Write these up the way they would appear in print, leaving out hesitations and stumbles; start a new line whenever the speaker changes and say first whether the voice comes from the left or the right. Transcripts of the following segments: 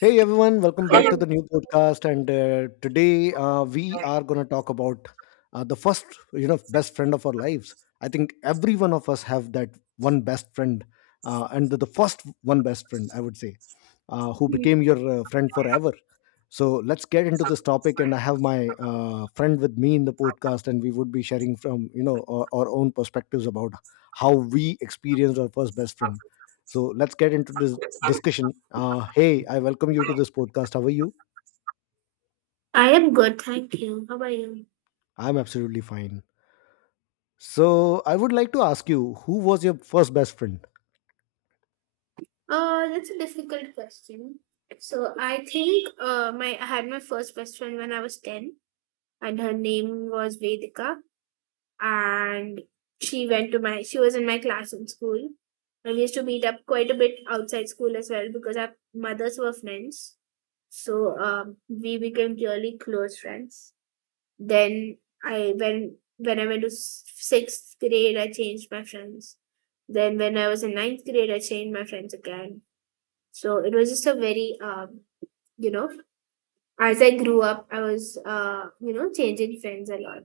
left: Hey everyone, welcome back to
right: I
left: the new podcast. And today we are going to talk about the first, best friend of our lives. I think every one of us have that one best friend, and the first one best friend, I would say, who became your friend forever. So let's get into this topic, and I have my friend with me in the podcast, and we would be sharing from our own perspectives about how we experienced our first best friend. So let's get into this discussion. Hey, I welcome you to this podcast. How are you?
right: am good, thank you. How are you?
left: I'm absolutely fine. So I would like to ask you, who was your first best friend?
right: That's a difficult question. So I think my I had my first best friend when I was ten, and her name was Vedika, and she was in my class in school. And we used to meet up quite a bit outside school as well because our mothers were friends. So we became really close friends. Then I when I went to sixth grade, I changed my friends. Then when I was in ninth grade, I changed my friends again. So it was just a very you know as I grew up, I was changing friends a lot.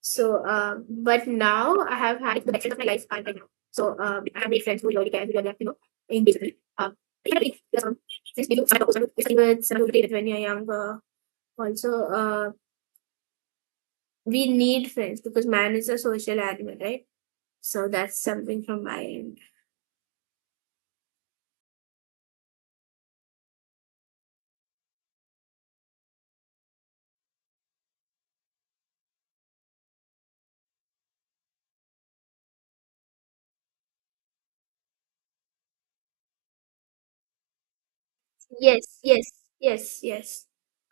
right: So but now I have had the best friends of my life are right now. So I have made friends who really care, who really are, engaged with me. Yeah, I think that's all. Since we do start also, we started with some people when you're younger also we need friends because man is a social animal, right? So that's something from my end. Yes, yes, yes, yes.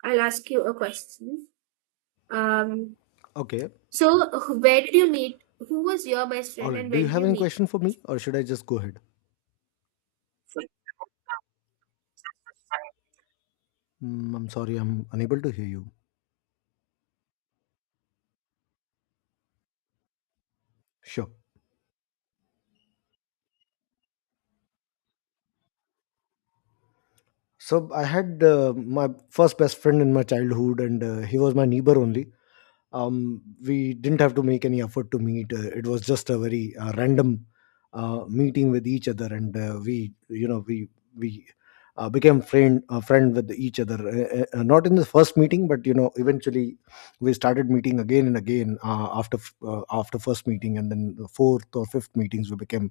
right: I'll ask you a question. Um,
left: Okay.
right: so where did you meet? Who was your best
left: All
right: friend and
left: right. Do
right: where
left: you
right: did
left: have
right: you
left: any
right: meet?
left: question for me, or should I just go ahead? I'm sorry, I'm unable to hear you. Sure. So I had my first best friend in my childhood, and he was my neighbor only. We didn't have to make any effort to meet. It was just a very random meeting with each other, and we, you know, we became friend with each other. Not in the first meeting, but eventually we started meeting again and again after first meeting, and then the fourth or fifth meetings we became.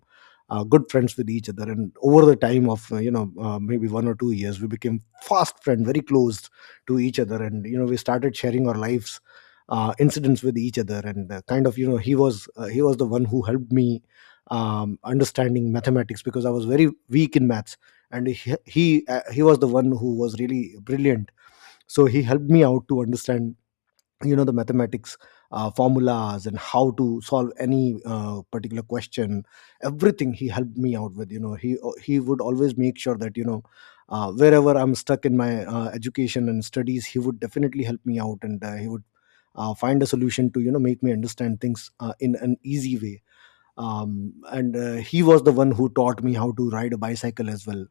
left: Uh, good friends with each other, and over the time of maybe one or two years, we became fast friend, very close to each other, and we started sharing our lives incidents with each other, and kind of he was the one who helped me understanding mathematics because I was very weak in maths, and he was the one who was really brilliant, so he helped me out to understand the mathematics formulas and how to solve any particular question. Everything he helped me out with, he would always make sure that, wherever I'm stuck in my education and studies, he would definitely help me out, and he would find a solution to make me understand things in an easy way. And he was the one who taught me how to ride a bicycle as well.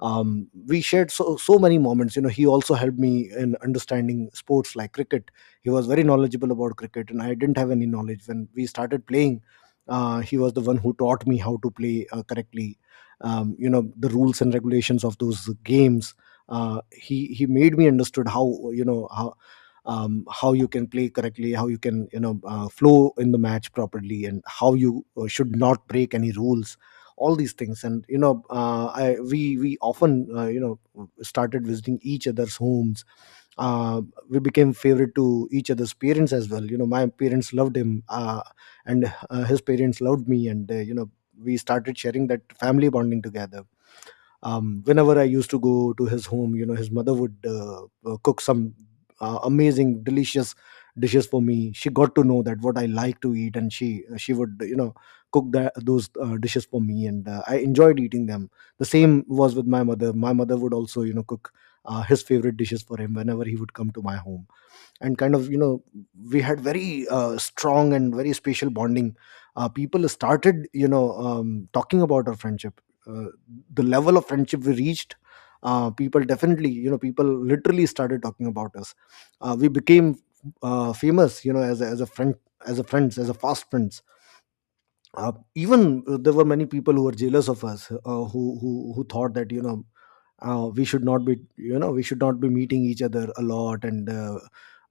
left: We shared so so many moments. He also helped me in understanding sports like cricket. He was very knowledgeable about cricket, and I didn't have any knowledge when we started playing. He was the one who taught me how to play correctly, you know, the rules and regulations of those games. He made me understood how, you know how, how you can play correctly, how you can, flow in the match properly, and how you should not break any rules. All these things. And, you know, I we often started visiting each other's homes. Uh, we became favorite to each other's parents as well. You know, my parents loved him, and his parents loved me, and, we started sharing that family bonding together. Whenever I used to go to his home, you know, his mother would cook some amazing delicious dishes for me. She got to know that what I like to eat, and she would, you know, cook that those dishes for me, and I enjoyed eating them. The same was with my mother. My mother would also, you know, cook his favorite dishes for him whenever he would come to my home. And kind of, you know, we had very strong and very special bonding. People started, talking about our friendship. uh, the level of friendship we reached, people definitely, people literally started talking about us. We became famous, you know, as a friend, as a friends, as a fast friends. Even there were many people who were jealous of us, who thought that, we should not be, we should not be meeting each other a lot, and uh,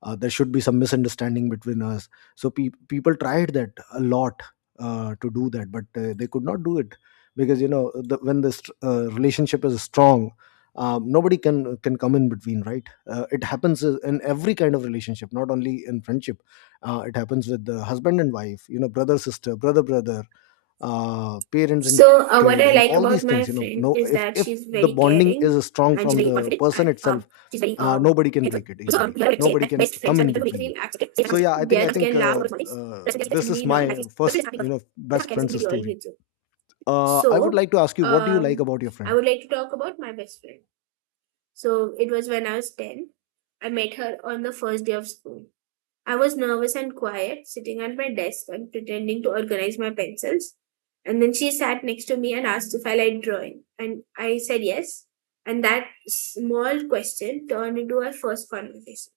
left: uh, there should be some misunderstanding between us. So people tried that a lot to do that, but they could not do it because, you know, when this relationship is strong, nobody can come in between, right. It happens in every kind of relationship, not only in friendship. It happens with the husband and wife, you know, brother sister, brother, parents and
right: So what
left: kid,
right: I
left: and
right: like
left: all these
right: about
left: things,
right: my
left: you know.
right: friend
left: No,
right: is
left: if
right: that she's
left: the
right: very
left: bonding
right: caring,
left: is strong
right: and she's
left: from
right: very
left: the
right: confident,
left: person
right: and
left: itself,
right: she's very
left: nobody can
right: helpful.
left: break it
right: So
left: easily,
right: you have to say
left: nobody
right: that
left: can
right: best
left: come
right: friends are
left: in
right: people who make
left: between.
right: you feel accepted, safe, and
left: So
right: understood.
left: yeah, i
right: They
left: think
right: are the
left: i
right: ones who
left: think
right: can laugh
left: uh,
right: over small things.
left: uh,
right: That's why they're
left: this is
right: definitely not
left: my
right: happy. Best
left: first,
right: friends are people.
left: you know,
right: That's how
left: best
right: careless we
left: friend's
right: deal
left: story.
right: with.
left: I would
right: So,
left: like to ask you, what do you like
right: um,
left: about your
right: I
left: friend?
right: would like to talk about my best friend. So, it was when I was 10. I met her on the first day of school. I was nervous and quiet, sitting at my desk and pretending to organize my pencils. And then she sat next to me and asked if I liked drawing. And I said yes. And that small question turned into our first conversation.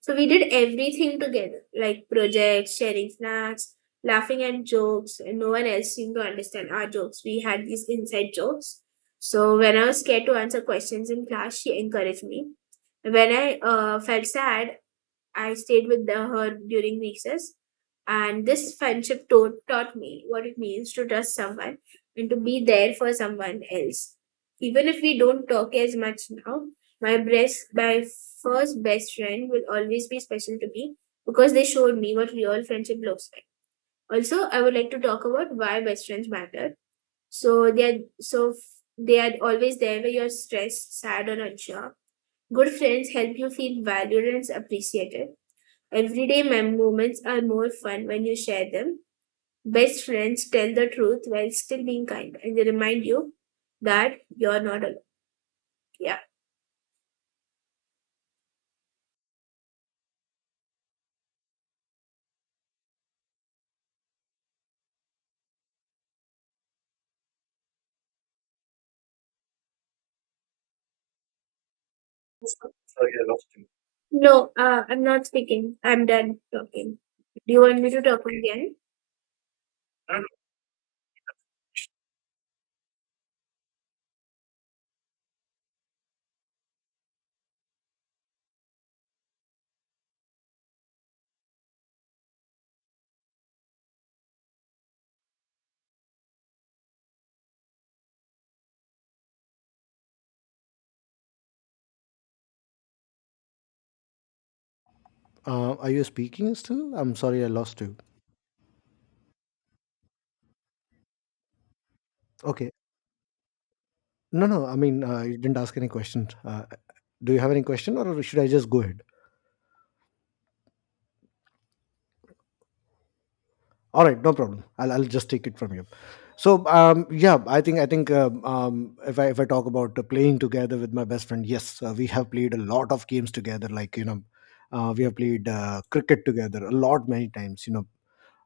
right: So we did everything together, like projects, sharing snacks, laughing at jokes, and no one else seemed to understand our jokes. We had these inside jokes. So when I was scared to answer questions in class, she encouraged me. When I felt sad, I stayed with her during recess, and this friendship taught me what it means to trust someone and to be there for someone else. Even if we don't talk as much now, my first best friend will always be special to me because they showed me what real friendship looks like. Also, I would like to talk about why best friends matter. So they are always there when you're stressed, sad, or unsure. Good friends help you feel valued and appreciated. Everyday moments are more fun when you share them. Best friends tell the truth while still being kind, and they remind you that you're not alone. Yeah. No, I'm not speaking. I'm done talking. Do you want me to talk again?
left: Are you speaking still? I'm sorry, I lost you. Okay. No, no, I mean, you didn't ask any questions. Do you have any question, or should I just go ahead? All right, no problem. I'll just take it from you. So yeah, I think if I talk about playing together with my best friend, yes, we have played a lot of games together. Like, you know, we have played cricket together a lot many times. You know,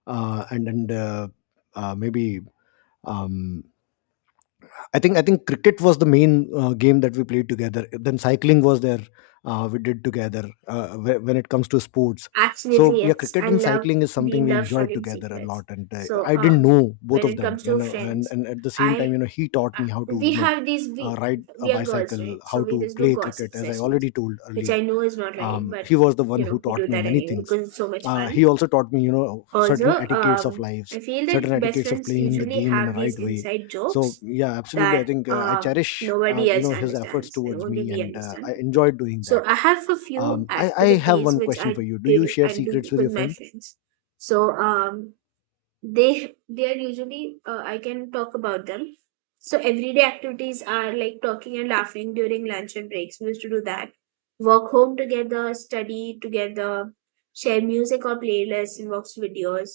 left: and maybe, um, I think cricket was the main game that we played together. Then cycling was there. We did together when it comes to sports. So
right: Absolutely,
left: yeah,
right: yes.
left: cricket and cycling is
right: We
left: something we
right: love
left: enjoyed
right: sharing
left: together a lot.
right: secrets.
left: And
right: So,
left: I didn't know both
right: when
left: of
right: it
left: them,
right: comes
left: you
right: to
left: know. And
right: friends,
left: and at the same time,
right: I,
left: you know, he taught me how to,
right: we have these,
left: ride a
right: we are girls,
left: bicycle,
right: right? So
left: how
right: we
left: to
right: just do
left: play
right: gossip
left: cricket, as I
right: sessions,
left: already told
right: which
left: earlier.
right: I know is not right, but
left: He was the one
right: you
left: who
right: know, we
left: taught
right: do
left: me
right: that
left: many
right: anyway
left: things.
right: because it's so much
left: He
right: fun.
left: also taught me, you know,
right: Also,
left: certain etiquettes of lives,
right: I feel that
left: certain
right: best
left: etiquettes of
right: friends
left: playing the
right: usually
left: game in a
right: have these
left: right way.
right: inside
left: So
right: jokes
left: yeah, absolutely, i
right: that
left: think uh, I cherish,
right: nobody
left: you
right: else
left: know, his efforts
right: understands, and
left: towards
right: only
left: me,
right: we
left: and I
right: understand.
left: enjoyed doing
right: So
left: that.
right: I have a few
left: I have
right: activities
left: one
right: which
left: question for you. Do you share
right: I
left: secrets
right: do
left: with
right: with
left: your
right: my
left: friends?
right: friends. So they are usually I can talk about them. So everyday activities are like talking and laughing during lunch and breaks. We used to do that, walk home together, study together, share music or playlists, and watch videos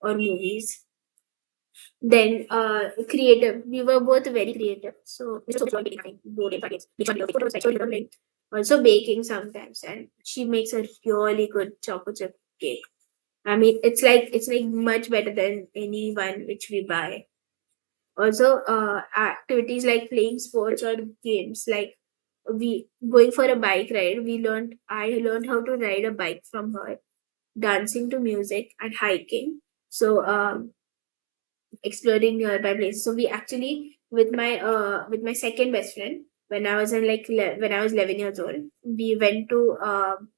right: or movies. Then creative, we were both very creative, so we used to enjoy making nothing, board games, card games, make videos, photos, like, show things. Also baking sometimes, and she makes a really good chocolate chip cake. I mean, it's like much better than any one which we buy. Also, activities like playing sports or games, like we going for a bike ride. We learned I learned how to ride a bike from her, dancing to music and hiking. So, exploring nearby places. So we actually with my second best friend when I was in when I was 11 years old, we went to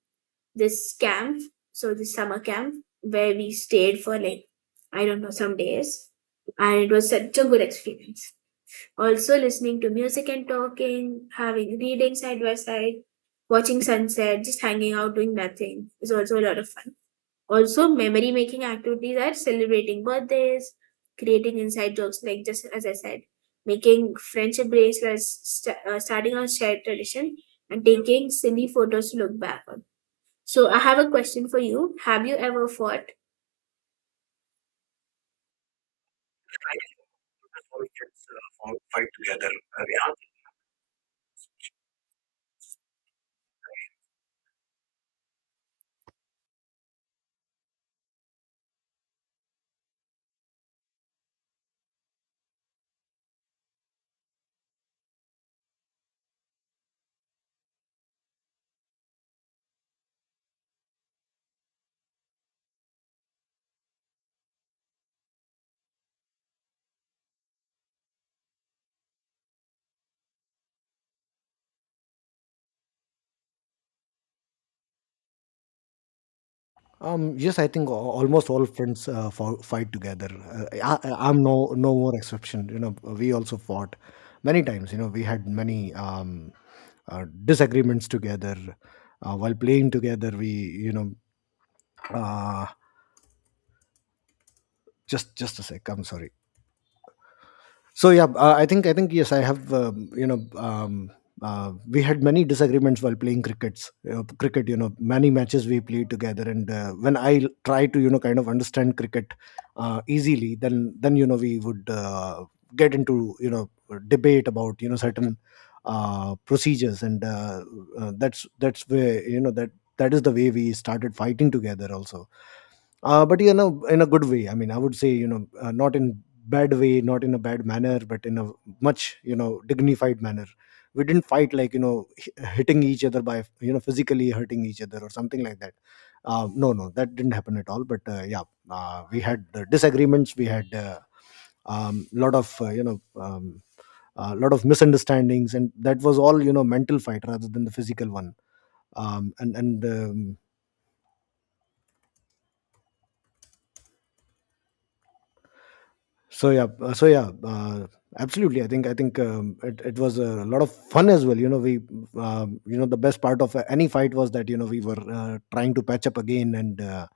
right: this camp, so this summer camp where we stayed for like I don't know some days, and it was such a good experience. Also, listening to music and talking, having reading side by side, watching sunset, just hanging out doing nothing is also a lot of fun. Also, memory making activities are celebrating birthdays, creating inside jokes, like just as I said, making friendship bracelets, starting a shared tradition, and taking silly photos to look back on. So I have a question for you. Have you ever fought?
left: Yes, I think almost all friends fight together. I'm no more exception. You know, we also fought many times. You know, we had many disagreements together while playing together. We, you know, uh, just a sec. I'm sorry. So yeah, I think yes, I have, we had many disagreements while playing crickets. Cricket, you know, many matches we played together, and when I try to, you know, kind of understand cricket easily, then you know, we would get into, you know, debate about, you know, certain procedures, and that's where, you know, that is the way we started fighting together also. But, you know, in a good way, I mean, I would say, you know, not in bad way, not in a bad manner, but in a much, you know, dignified manner. We didn't fight like, you know, hitting each other by, you know, physically hurting each other or something like that. No, no, that didn't happen at all, but yeah, we had disagreements. We had a, lot of, a lot of misunderstandings, and that was all, you know, mental fight rather than the physical one. And So yeah, so yeah, absolutely. I think it was a lot of fun as well. You know, we, you know, the best part of any fight was that, you know, we were trying to patch up again, and uh,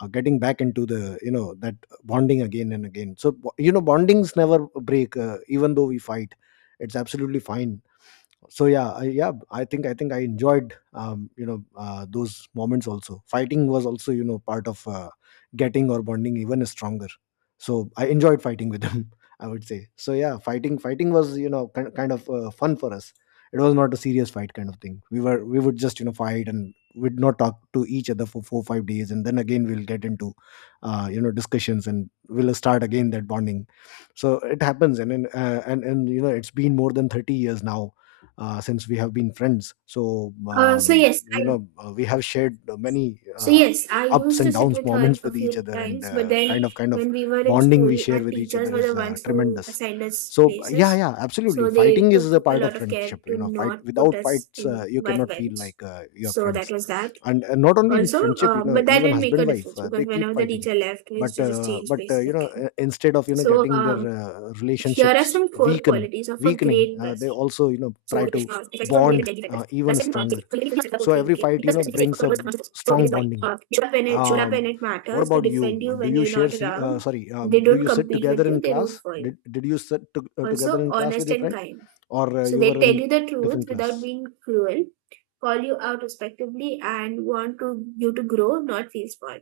left: uh, getting back into the, you know, that bonding again and again. So you know, bondings never break, even though we fight. It's absolutely fine. So yeah, I think I enjoyed those moments also. Fighting was also, you know, part of getting or bonding even stronger. So I enjoyed fighting with them, I would say. So yeah, fighting was, you know, kind of fun for us. It was not a serious fight kind of thing. We would just, you know, fight and we'd not talk to each other for 4 5 days, and then again we'll get into you know, discussions, and we'll start again that bonding. So it happens. And it's been more than 30 years now since we have been friends. So,
right: Uh, so yes, I
left: we have shared many
right: so yes, I
left: ups
right: used
left: and
right: to sit
left: downs
right: with her
left: moments
right: a
left: with each
right: few
left: other, and
right: times, but then
left: kind of
right: when we were in
left: bonding we
right: school,
left: share
right: our
left: with each
right: teachers
left: other
right: were
left: is
right: the ones who
left: tremendous.
right: assigned us
left: So, yeah,
right: places.
left: yeah, absolutely.
right: So they
left: Fighting is
right: took
left: a
right: a
left: part of
right: lot of care
left: friendship. You
right: to
left: know, fight—
right: not put
left: without
right: us
left: fights,
right: in
left: you
right: one
left: cannot feel
right: bench.
left: like you're
right: So that
left: friends.
right: was that.
left: And not only in
right: Also,
left: friendship, you know,
right: but that
left: even
right: didn't make
left: husband
right: a
left: wife,
right: difference
left: they
right: because
left: keep
right: whenever the
left: fighting.
right: teacher left, we used
left: But
right: to just
left: uh,
right: change
left: but uh,
right: places again.
left: instead of
right: So
left: getting their
right: here are
left: relationships
right: some core
left: weaken
right: qualities of a
left: weakening
right: great
left: they
right: best friend.
left: also, you know,
right: So
left: try
right: it is
left: to
right: precisely for
left: bond
right: related daily factors.
left: even
right: Plus and
left: stronger.
right: city. So even if you set
left: So
right: both thing,
left: every
right: okay,
left: fight, you
right: because
left: know,
right: especially safe for
left: brings
right: the
left: a
right: most of. So it
left: strong
right: is why.
left: bonding.
right: Should up
left: um
right: when it
left: what
right: matters, they
left: about you?
right: defend you
left: Do
right: when
left: you—
right: you're
left: share
right: not
left: se-
right: around.
left: sorry
right: They
left: do
right: don't
left: you sit
right: compete with
left: together in
right: you, they root
left: class?
right: for you.
left: Did you sit together
right: Also
left: in class with
right: honest
left: your
right: and
left: friend,
right: kind.
left: or
right: So
left: you
right: they
left: were
right: tell
left: in
right: you the truth
left: different
right: without
left: class?
right: being cruel, call you out respectively and want to you to grow, not feel spoiled.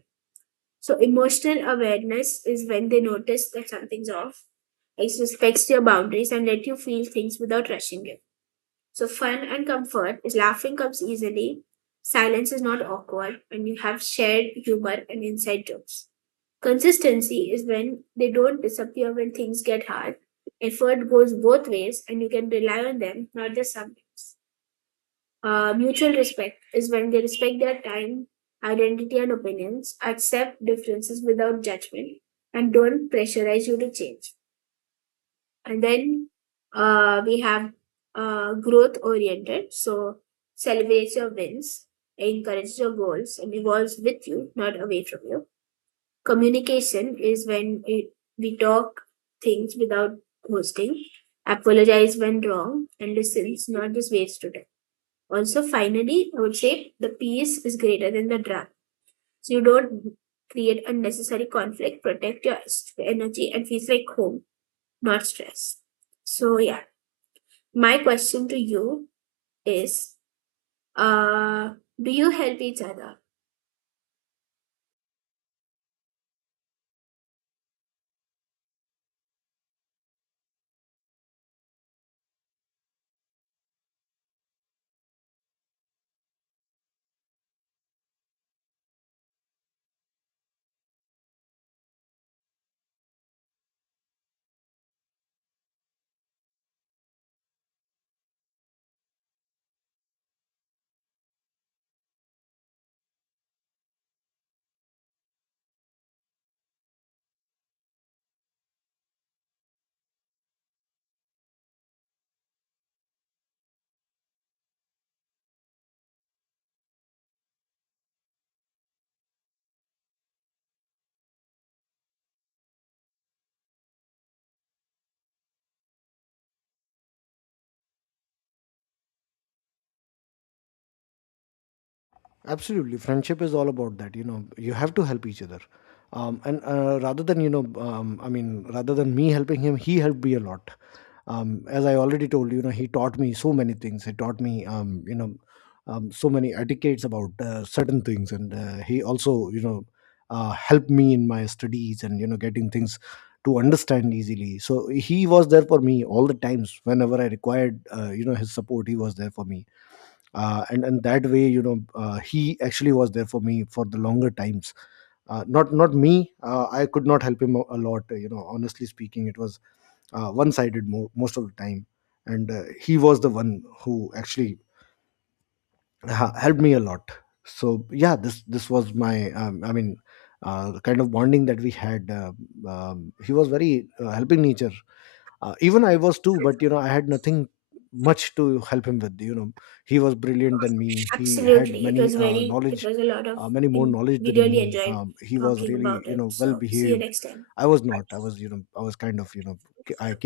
right: So emotional awareness is when they notice that something's off. It respects your boundaries and let you feel things without rushing it. So, fun and comfort is laughing comes easily, silence is not awkward, and you have shared humor and inside jokes. Consistency is when they don't disappear when things get hard. Effort goes both ways, and you can rely on them, not just sometimes. Mutual respect is when they respect their time, identity, and opinions, accept differences without judgment, and don't pressurize you to change. And then we have growth oriented. So celebrates your wins, encourages your goals, and evolves with you, not away from you. Communication is when we talk things without hosting, apologize when wrong, and listens, not just waste to time. Also, finally, I would say the peace is greater than the drama. So you don't create unnecessary conflict, protect your energy, and feels like home, not stress. So, yeah. My question to you is uh do you help each other?
left: Absolutely, friendship is all about that. You know, you have to help each other. And Rather than, you know, I mean, rather than me helping him, he helped me a lot. As I already told you, you know, he taught me so many things. He taught me, you know, so many etiquettes about certain things, and he also, you know, helped me in my studies and, you know, getting things to understand easily. So he was there for me all the times whenever I required, you know, his support. He was there for me, and that way, you know, he actually was there for me for the longer times. Not me. I could not help him a lot. You know, honestly speaking, it was one sided most of the time. And he was the one who actually helped me a lot. So yeah, this was my I mean, the kind of bonding that we had. He was very helping nature. Even I was too, but you know, I had nothing much to help him with, you know. He was brilliant than me. He had
right: Absolutely.
left: many
right: It
left: knowledge,
right: was a lot of,
left: many more
right: and
left: knowledge
right: we
left: than
right: really
left: me.
right: enjoyed
left: He was
right: talking
left: really,
right: about
left: you
right: it.
left: know, well
right: So see you
left: behaved.
right: next time.
left: I was not. I was, you know, I was kind of, you know, I